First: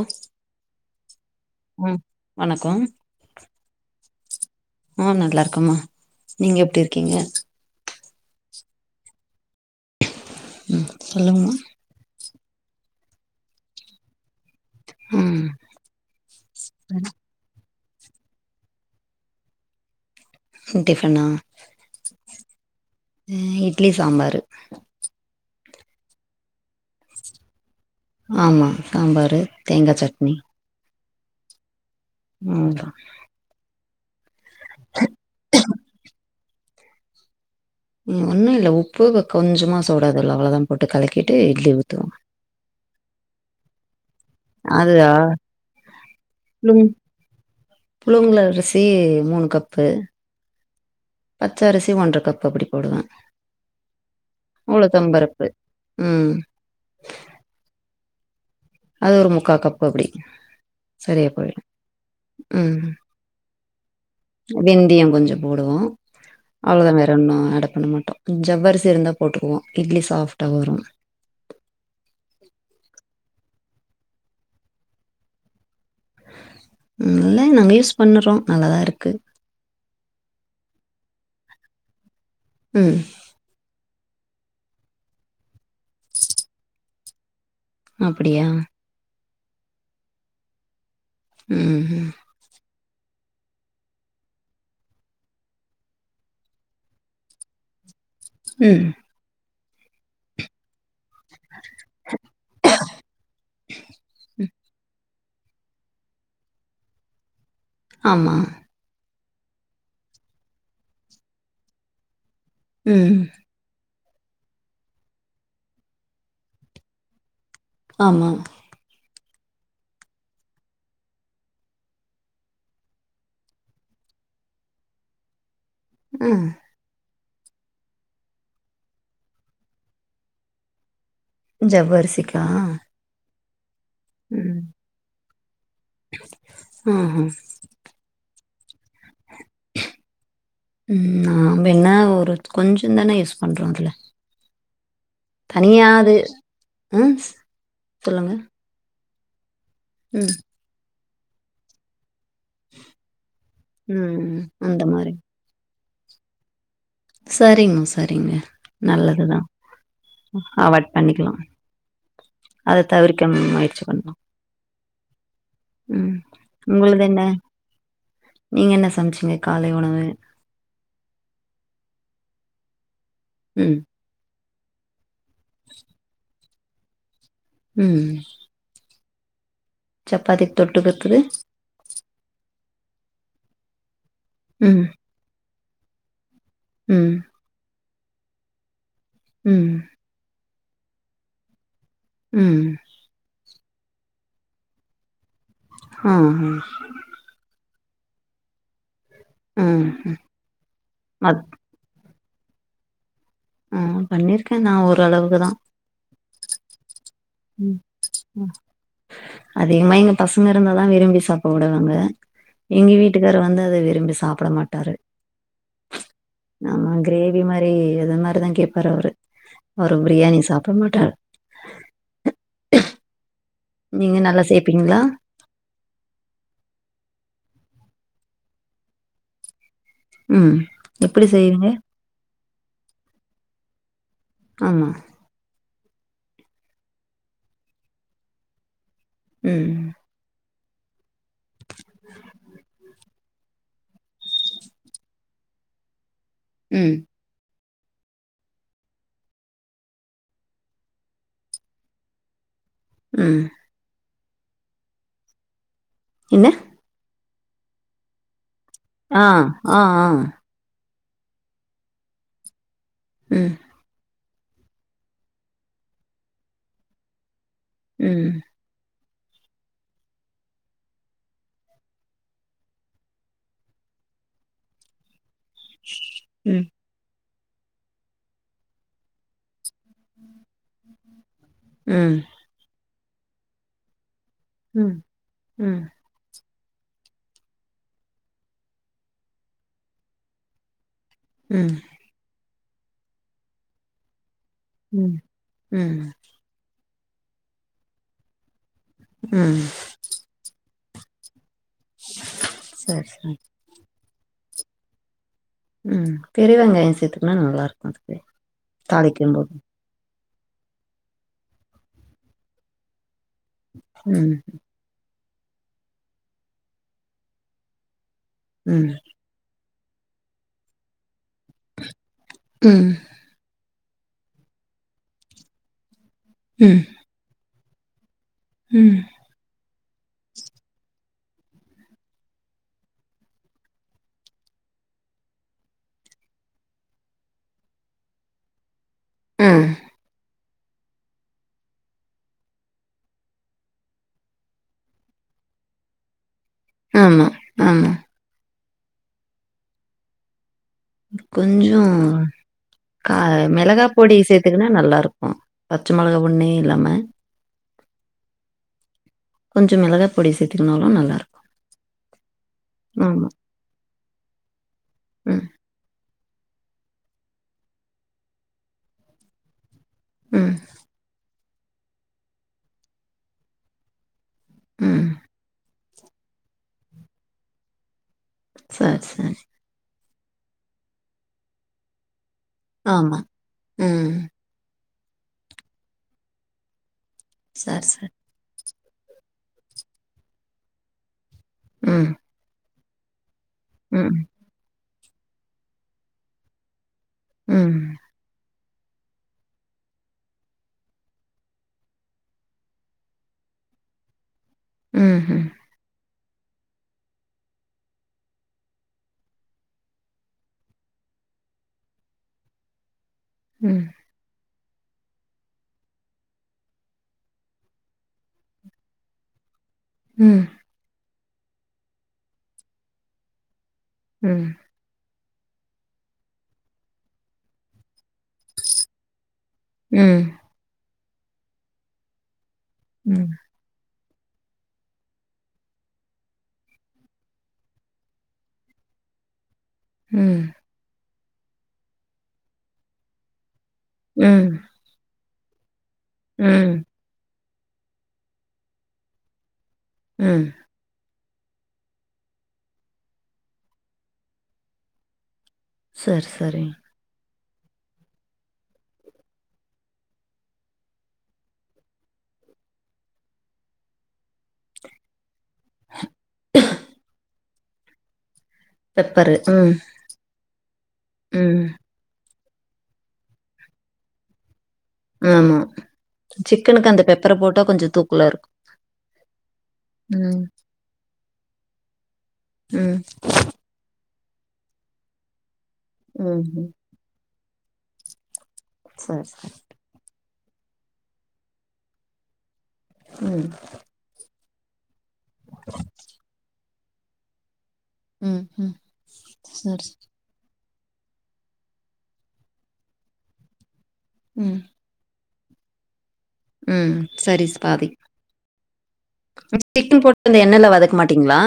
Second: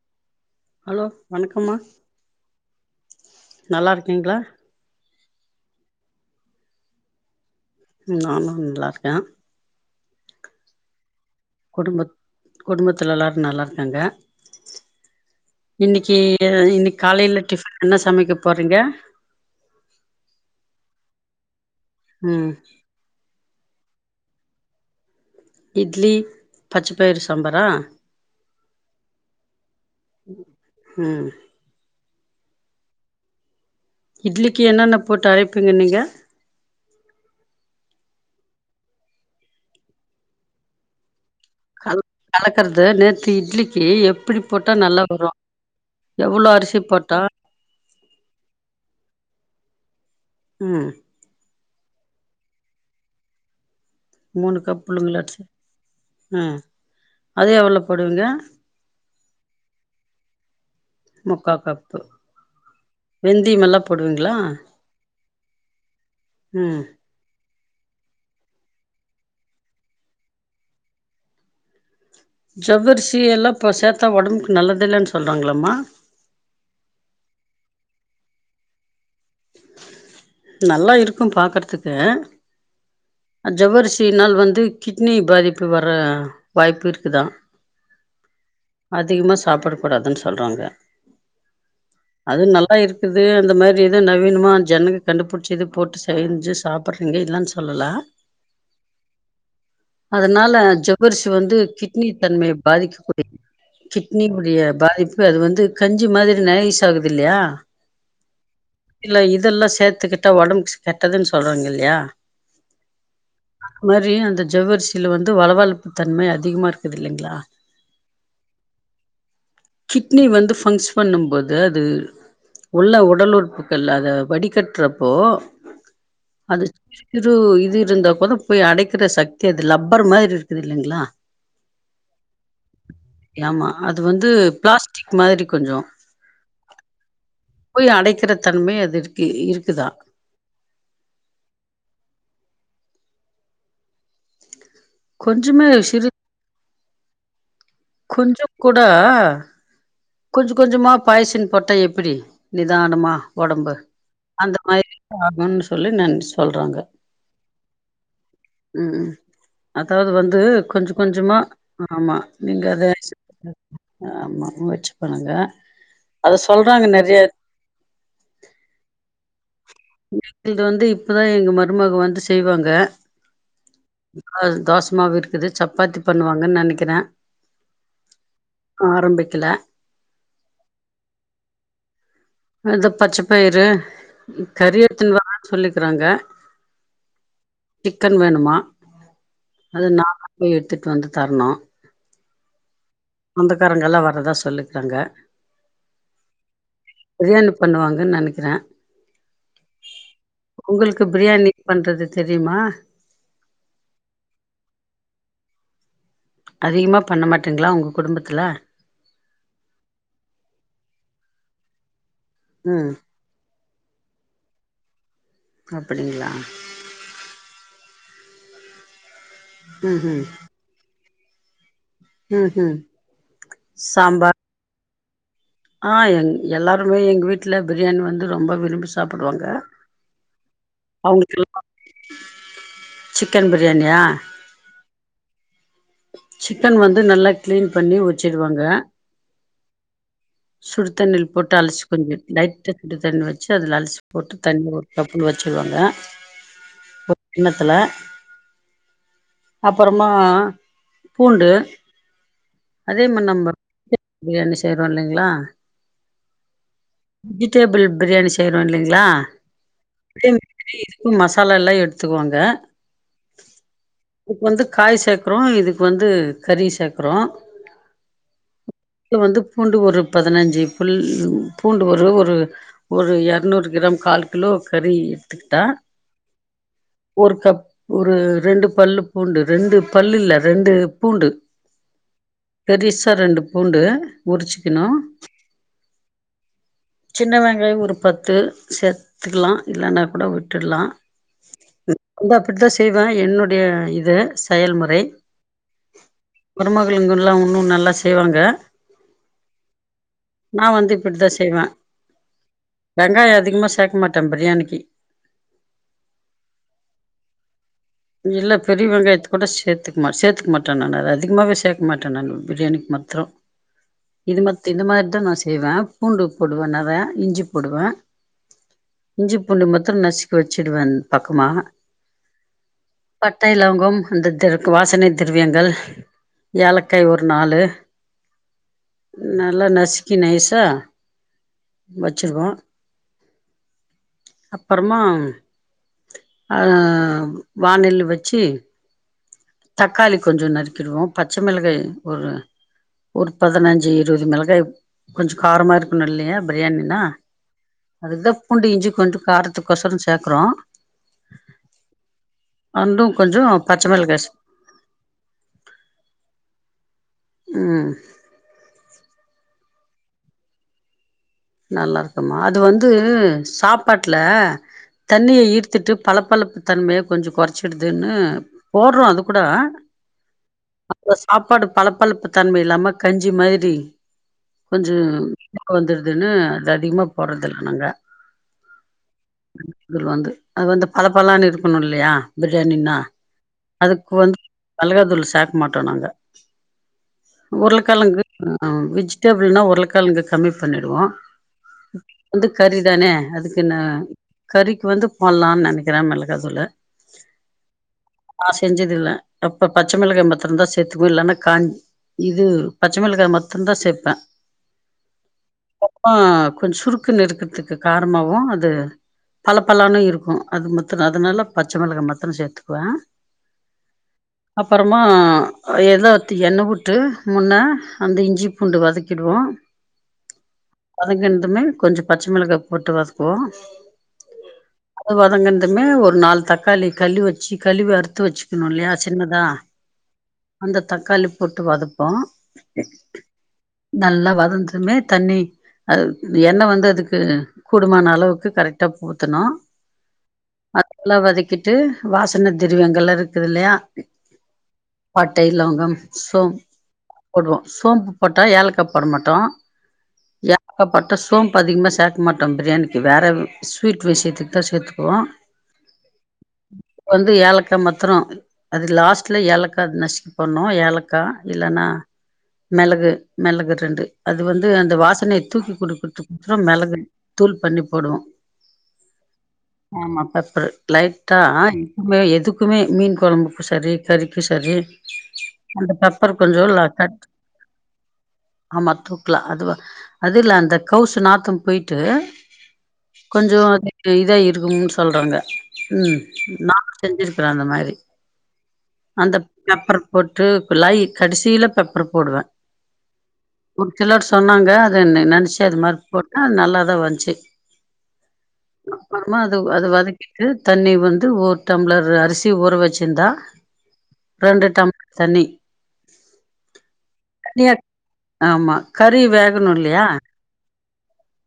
ஆ hello வணக்கம்மா வணக்கம் நல்லாருக்கீங்ளா ஆ நல்லாருக்கம்மா நீங்க எப்டி இருக்கீங்க நானு நல்லாருக்கே ம் சொல்லுங்கம்மா குடும்பத் குடும்பத்துல எல்லாரு நல்லாருக்காங்க ம் இன்னக்கி இன்னக்கு காலேல டிஃபன் என்ன சமைக்க போறீங்க டிஃபன்னா ம் இட்லி சாம்பாரு இட்லி பச்சப்பயறு சாம்பாரா ஆமா சாம்பாரு தேங்கா சட்னி ம் ம் தா இட்லிக்கி என்னன்ன போட்டு அரைப்பீங்க நீங்க ஒன்னு இல்ல உப்பு வ கொஞ்சமா சோடாதூளு அவ்ளோதா போட்டு கலக்கிட்டு இட்லி கல ஊத்துவங்க கலக்கறது நேத்து இட்லிக்கு எப்பிடி போட்டா நல்லா அதுதா வரு எவ்ளோ அரிசி புழுங் போட்டா புழுங்கல் அரிசி மூணு கப்பு ம் பச்ச அரிசி ஒன்ற கப்பு அப்டி போடுவே மூணு கப் புழுங்கல் அரிசி உளுத்தம்பருப்பு ம் அது எவளோ போடுவீங்க அது ஒரு முக்கா கப்பு அப்டி சரியா போய்ரு ம் வெந்தி மல் வெந்தியோ கொஞ்சோ போடுவோ ம் அவ்ளவு தா வே ர ஒன்னு ஆட பண்ண மாட்டோ ஜவ்வரிசி இருந்தா போட்டுக்குவோ இட்லி சாஃப்ட்டா வரு ஜவ்வரிசி எல்லா இப்ப சேத்தா ஒடம்புக்கு நல்லது இல்லன் சொல்றாங்களம்மா நல்ல நாங்க யூஸ் பண்ணுறோ நல்லாதா இருக்கு நல்லா இருக்கு பாக்கற்துக்கு ம் ஜவ்வரிசினால் வந்து கிட்னி பாதிப்பு வர வாய்ப்பு இருக்குதா அப்பிடியா அதிகமா சாப்படக் கூடாதுன் சொல்றாங்க ம் ம் அது நல்லா இருக்குது அந்த மாரி இது நவீனமா ஜனங்க கண்டுபுடிச்சு இது போட்டு செஞ்சு சாப்பற்றீங்க இல்லன் சொல்லல ம் அதனால ஜொ வ்வரிசி வந்து கிட்னி தன்மைய பாதிக்கக்கூடியது கிட்னியுடைய பாதிப்பு இப்ப அது வந்து கஞ்சி மாதிரி நைஸ் ஆகுது இல்லையா? ஆமா. இல்ல இதெல்லா சேத்துக்கிட்டா ஒடம்பு கெட்டதுன் சொல்றாங்க இல்யா ம். இந் மாரி அந்த ஜவ்வரிசில வந்து வழவழப்பு தன்மை அதிகமா இருக்குது இல்லைங்ளா ஆமா. கிட்னி வந்து ஃபங்க்ச் பண்ணும் போது அது உள்ள உடல் உறுப்பு கில்ல அத வடிகட்றப்போ ம். அது ச்கிறு இது இருந்தா கூட போய் அடைக்கிற சக்தி அது லப்பர் மாரி இருக்குது இல்லைங்ளா ஜவ்வரிசிக்கா யாமா அது வந்து பிளாஸ்டிக் மாதிரி கொஞ்சோ ம் ம். போய் அடைக்கிற தன்மை அதுர்க்கு இருக்குதா. ம் நாம்ப என்னா ஒருத் கொஞ்சந்தான யூஸ் பண்றோ அதுல. கொஞ்சமே தனியா சிறு அது ம். சொல்லுங்க. கொஞ்சக் கூட ம். கொஞ்ச கொஞ்சமா பாய்சின் போட்டா எப்பிடி நிதானமா ஒடம்பு அந்த மாரி ஆகுன் சொல்லி நான் சொல்றங்க. சரிங்மா சரிங்க ம் நல்லதுதா. அதாவது வந்து கொஞ்ச கொஞ்சமா ஆமா நீங்க அத தவிர்க்க முயற்சி பண்ணலாம். [inaudible] ஆமா வச்சு பண்ணுங்க ம். அத சொல்றாங்க உங்களுது நறிய என்ன? நீங்க என்ன சம்ச்சீங்க காலை உணவு? ங்குள்து வந்து இப்பதா எங்க மருமக வந்து செய்வாங்க. ம். அது தோசமாவு இருக்குது சப்பாத்தி பண்ணுவாங்கன் நெனைக்கறே. ம். ஆரம்பிக்கல. சப்பாத்திக் தொட்டுக்குர்துக்கு அதா பச்ச பயிரு கறி ம், எட்த்துன் வரன் சொல்லிக்கறாங்க. ம். சிக்கன் வேணுமா ம், அது நாங்க போயி எடுத்துட் வந்து தரணு. ம். சொந்தக்காரங்க எல்லா வரதா சொல்லிக்காங்க. ம் ம். பிரியாணி பண்ணுவாங்கன் நெனக்கிறே. ஆ. ம். உங்குளுக்கு மத் பிரியாணி பண்றது தெரிமா? ம் பண்ணிருக்கே நா ஒரளவுக்குதா. அதிகமா பண்ண மாட்டிங்களா ம், உங்க குடும்பத்துல? ம். அதிகமா எங்க பசங்க இருந்தாதா விரும்பி சாப்ப உடுவாங்க எங்க ம் வீட் டுக்காரு வந்து அத விரும்பி சாப்பட மாட்டாரு. அப்படிங்ளா? ஆமா கிரேவி மாரி இது மாரிதா கேப்பாரு அவுரு. அவுரு ம் ம் பிரியாணி சாப்ட மாட்டாரு. ம் ம் நீங்க சாம்பார் நல்லா சேப்பீங்களா ஆ எல்லாருமே எங்க வீட்ல பிரியாணி வந்து ரொம்ப விரும்பி சாப்டுவாங்க ம் எப்படி அவங்களுக்கெல்லா செய்வீங்க சிக்கன் பிரியாணியா ஆமா சிக்கன் வந்து நல்லா கிளீன் பண்ணி வச்சிடுவாங்க ம் சுடு தண்ணியில போட்டு அலசி கொஞ்ச லைட்டா சுடு தண்ணி வச் சு அதுல அலசி போட்டு தண்ணி ஒரு கப்புல வச்சுருவாங்க ம், கிண்ணத்துல அப்பறமா பூண்டு அதே மாரி ம். நம்ப பிரியாணி செய்றோ இல்லைங்களா என்ன வெஜிடேபிள் பிரியாணி செய்றோ இல்லைங்களா ஆ, ஆ, ஆ. அ இதுக்கு மசாலால்லா எடுத்துக்குவாங்க ம் இதுக்கு வந்து காய் சேக்குறோ இதுக்கு வந்து கறி சேக்குறோ ம் இதுல வந்து பூண்டு ஒரு பதினஞ்சு புல் பூண்டு ஒரு ஒரு ஒரு எரநூறு கிராம் கால் கிலோ கறி எடுத்துக்கிட்டா ம் ஒரு கப் ஒரு ரெண்டு பல்லு பூண்டு ரெண்டு பல்லு இல்ல ரெண்டு பூண்டு ம் பெரிசா ரெண்டு பூண்டு உரிச்சுக்குணு ம் ம் சின்ன வெங்காய ஒரு பத்து சேத் துக்கலா இல்லன்னா கூட விட்டுட்லா ம் வந்து அப்படிதா செய்வ என்னுடைய இது செயல்முறை ம் ம் மருமகளுங்கலா உன்னு நல்லா செய்வாங்க ம் நா வந்து இப்படிதா செய்வ சரி சரி வெங்காயோ அதிகமா சேக்க மாட் டம் பிரியாணிக்கி ம் பெரிய வெங்காய சேத்துக்குன்னா நல்லாருக்கு இல்ல பெரிய வெங்காயத்து கூட சேத் துக்க மாட் சேத்துக்க மாட்ட நானு அது அதிகமாவே சேக்க மாட்ட நானு பிரியாணிக்கு மாத்திரோ ம் இது மாத் இந்த மாரி தா நா செய்வ பூண்டு போடுவ நெற இஞ்சி போடுவ ம் இஞ்சி பூண்டு மாத்திரோ நசுக்கி வச்சுடுவ அந் பக்கமா ம் பட்டை இலவங்கம் அந்த திர வாசனை திரவியங்கள் ம் ஏலக்காய் ஒரு நாலு ம் நல்லா நசுக்கி நைஸா வச்சுருவோ அப்பறமா அ வாணில்லு வச்சி ம் தக்காளி கொஞ்சோ நறுக்கிடுவோ பச்ச மெளகாய் ஒரு ஒரு பதினஞ்சு இருவது மெளகாய கொஞ்சு காரமா இருக்குணு இல்லயா பிரியாணினா ஆமா ஆமா அதுக்குதா பூண்டு இஞ்சி கொஞ்சு காரத்துக்கோசரோ சேக்குறோ கொஞ்சோ அண்டு கா கொஞ்சோ பச்ச மெளகா பொடி மிளகா சேத் துகுனா நல்லா இருக்கு பச்ச மெளகா ஒன்னே இல்லாம ம் கொஞ்சோ மெளகா பொடி சேத்துகுனாலு நல்லாருக் நல்லா இருக்குமா அது வந்து சாப்பாட்ல தண்ணிய ம் ஈர்த த்துட்டு பளப்பளப்பு தன்மைய கொஞ்சு கொறச்சிர்துன்னு போட்றோ அது கூட ம் ஒ சாப்பாடு பளப்பளப்பு தன்ம இல்லாம கஞ்சி மாத்ரி கொஞ்சோ ம் புளிப்பா வந்துர்துன்னு அது அதிகமா போட்றதில்ல நாங்க சர் சரி வந்து அது வந்து பளபளன் இருக்குணு இல்லயா பிரியாணினா ஆமா அதுக்கு ம் வந் மெளகாதூள் சேக்க மாட்டோ நாங்க சரி சரி உருளகெழங்கு அ வெஜிடபிள்னா உருள கெழங்க கம்மி பண்ணிடுவோ ம் இது கறிதானே அதுக்கு நா ம் கறிக்கு வந்து போட்லா நெனைக்கிறே மெளகாதூளு ம் நா செஞ்சது இல்ல அப்ப பச்ச மெளகா மத்துர்ந்தா சேத்துக்குவ இல்லனா காஞ் இது பச்ச மெளகாய் மத்துர்ந்தா சேப்ப ம் ஹும் ஆ கொஞ் சுருக்குனு இருக்கற்துக்கு கார்ணமு அது பளபளன்னு இருக்கு அது மத்துரு அதுனால பச்ச மெளகா மத்ரு சேத்துக்குவ ம் அப்பறமா எத ஒத்தி எண்ண உட்டு முன்ன அந்த இஞ்சி பூண்டு வதக்கிடுவோ ம் வதங்கன்துமே கொஞ்சு பச்ச மெளகா போட்டு வதக்குவோ ம் அது வதங்கன்துமே ஒரு நால் தக்காளி கழுவ் வச்சு கழுவி அறுத்து வச்சுக்குணு இல்லயா சின்னதா ம் அந்த தக்காளி போட்டு வதப்போ ம் நல்லா வதந்துமே தண்ணி அ எண்ண வந்து அதுக்கு கூடுமான அளவுக்கு கரெட்டா ஊத்தணு ம் அதெல்லா வதக்கிட்டு வாசன திருவியங்கல்லா இருக்குது இல்லயா ம். பட்டை லவங்கம் சோம் ம். போடுவோ சோம்பு போட்டா ஏலகாய் போட மாட்டோ ம். ஏலக்கா போட்டா சோம்ப் அதிகுமா சேக்க மாட்டோ பிரியாணிக்கு வேறவ் ஸ்வீட் விஷயத்துக்குதா சேத்துக்குவோ சர் சரி வந்து ஏலக்கா மத்துரு அது லாஸ்ட்ல ஏலக்கா நசிக்கு போட்னு ஏலக்கா இல்லனா மெளகு மெளகு ரெண்டு அதுவ து அந்த வாசனைய தூக்கி குடுக்கறதுக்கு அப்பொறம் மெளகு தூள் பண்ணி போடுவோ பெப்பரு. ம். ஆமா பெப்பரு லைட்டா ம். வே எதுக்குமே மீன் கொழம்புக்கு சரி கறிக்கு சரி ஆமா. அந்த பெப்பர் கொஞ்ச சிக்கனுக்கு அந்த லாட்ட பெப்பர போட்டா கொஞ்சம் தூக்கலா இருக்கும். ஆமா தூ அதுவா ம். அதுல அந்த கௌச்சி நாத்தம் போயிட்டு ம். கொஞ்ச அது இதாயிருக்கும்னு சொல்றாங்க ம் ம்ஹ்ம். செஞ்சிருக்கிற அந்த மாரி சரி, அந்த சரி. பெப்பர் போட்டு புள்ளாயி கடைசீல பெப்பர் போடுவே ம் ஒரு சிலர் சொன்னாங்க அது நெனைச்சே அது மாரி போட்ட நல்லாதா வந்துச்சு ம். ம். அப்றம்மா அது சரி, அது சரி. வதக் ட்டு தண்ணி வந்து ஒரு டம்ளர் அரிசி ஊற வச்சிருந்தா ம். ரெண்டு டம் தண்ணி ம் சரிஸ் தனியா பாதி ஆமா கறி வேகணு சிக்கன் இல்லையா போட்டு அந்த எண்ணெய்ல வதக்க மாட்டீங்களா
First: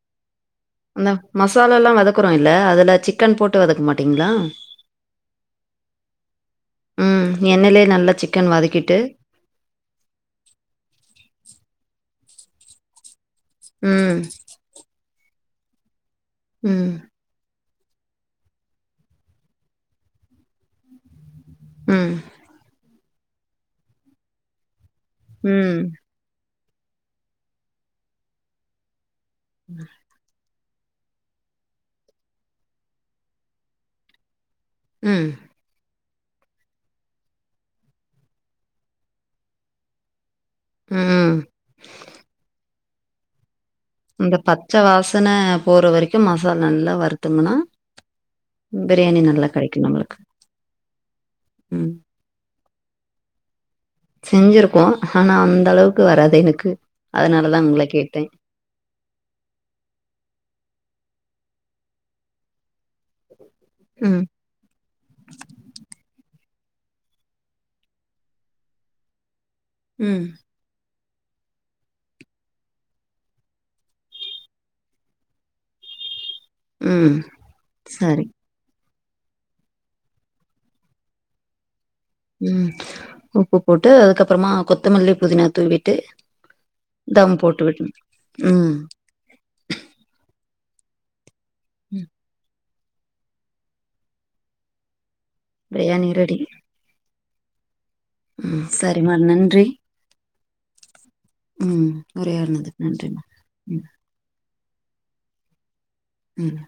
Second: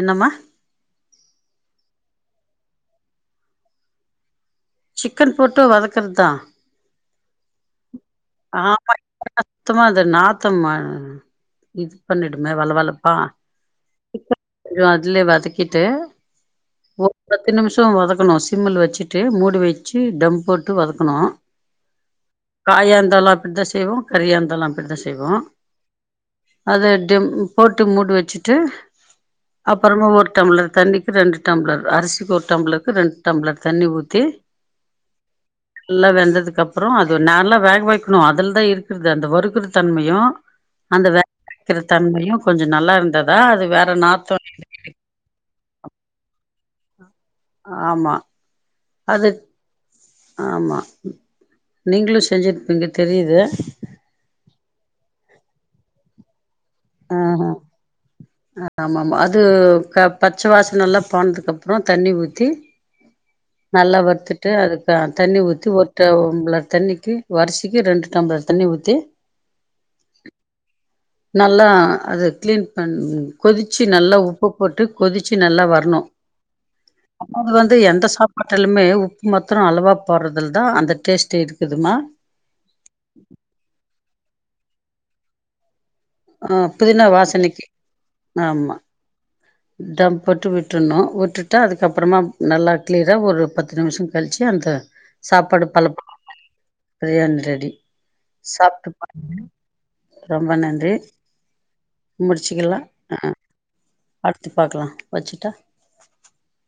என்னம்மா ந்த மசாலால்லா வதக்குறோ இல்ல அதுல சிக்கன் போட்டு வதக்க மாட்டீங்களா சிக்கன் போட்டு வதக்றதுதா ம் எண்ணையிலே நல்லா சிக்கன் ஆமா வதக்கிட்டு சுத்தமா அ நாத்தம் ஆ இது பண்ணிடுமே வள வளப்பா ம் கொஞ்சோ அதுலே வதக்கிட்டு ம் ஒரு பத்து நிமிஷ வதக்கணு சிம்மில் வச்சுட்டு மூடி வச்சு டம்ப் போட்டு வதக்கணு ம் காயா இருந்தாலு அப்டிதா செய்வோ கறியா இருந்தாலு அப்டிதா செய்வோ ம். அத டம் போட்டு மூடி வச்சுட்டு அப்பறமா ஒரு டம்ளர் தண்ணி ரெண்டு டம்ளர் அரிசிக்கு ஒரு டம்ளருக்கு ரெண்டு டம்ளர் தண்ணி ஊத்தி ம் ஃபுல்லா வெந்ததுக்கு அப்றோ அது நல்லா வேகவைக் கனு அதுல தா இருக்குறது அந்த வருக்குற தன்மையு அந்த வே ம். [inaudible] வக்கிற தன்மையு கொஞ்சோ நல்லா இருந்ததா அது வேற நாத்தோ அந்த பச்ச வாசன போற வரைக்கு மசால் நல்லா வருத்தம்னா ஆமா பிரியாணி அது நல்லா கெடைக்கு நம்மளுக்கு ஆமா ம் நீங்களு செஞ்சிருப்பீங்க தெரியுது செஞ்சுருக்கோ ஆனா அந்தளவுக்கு வராது எனக்கு ஆ அதனால தா உங்கள கேட்டே ஆமாமா அது க பச்ச வாசன எல்லா போனதுக்கப்றோ தண்ணி ஊத்தி நல்லா ம் வர்த்துட் டு அதுக்கு தண்ணி ஊத்தி ஒரு டம்ளர் தண்ணிக்கு வரிசிக்கு ரெண்டு டம்ளர் தண்ணி ஊத்தி ம் நல்லா அத கிளீன் பண் கொதிச்சு நல்லா உப்பு போட்டு கொதிச்சு நல்லா வரணு ம் அதாவது வந்து எந்த சரி சாப்பாடு ஆட்டலுமே உப்பு மாத்தரோ அளவா போடுறதில தா அந்த டேஸ்ட்டே இருக்குதுமா ம் உப்பு போட்டு அதுக்கப்பறமா கொத்தமல்லி புதினா தூவிட்டு ஆ புதினா தம் வாசனைக்கு போட்டுவிடனு ம் ஆமா தம் போட்டு விட்டுறணு விட்டுட்டா ம் அதுக்கப்றோமா நல்லா கிளீயரா ஒரு பத்து நிமிஷோ கழிச்சு அந்த சாப்பாடு பல பிரியாணி பலன்னு ரெடி ப்ரியாணி ரெடி ம் சாப்ட்டு சரிம்மா பாருங்க நன்றி ரொம்ப நன்றி ம் முடிச்சுக்கலா உரையாடுனதுக்கு நன்றி ஆ மா ம் அடுத்து பாக்குலா வச்சுட்டா ம்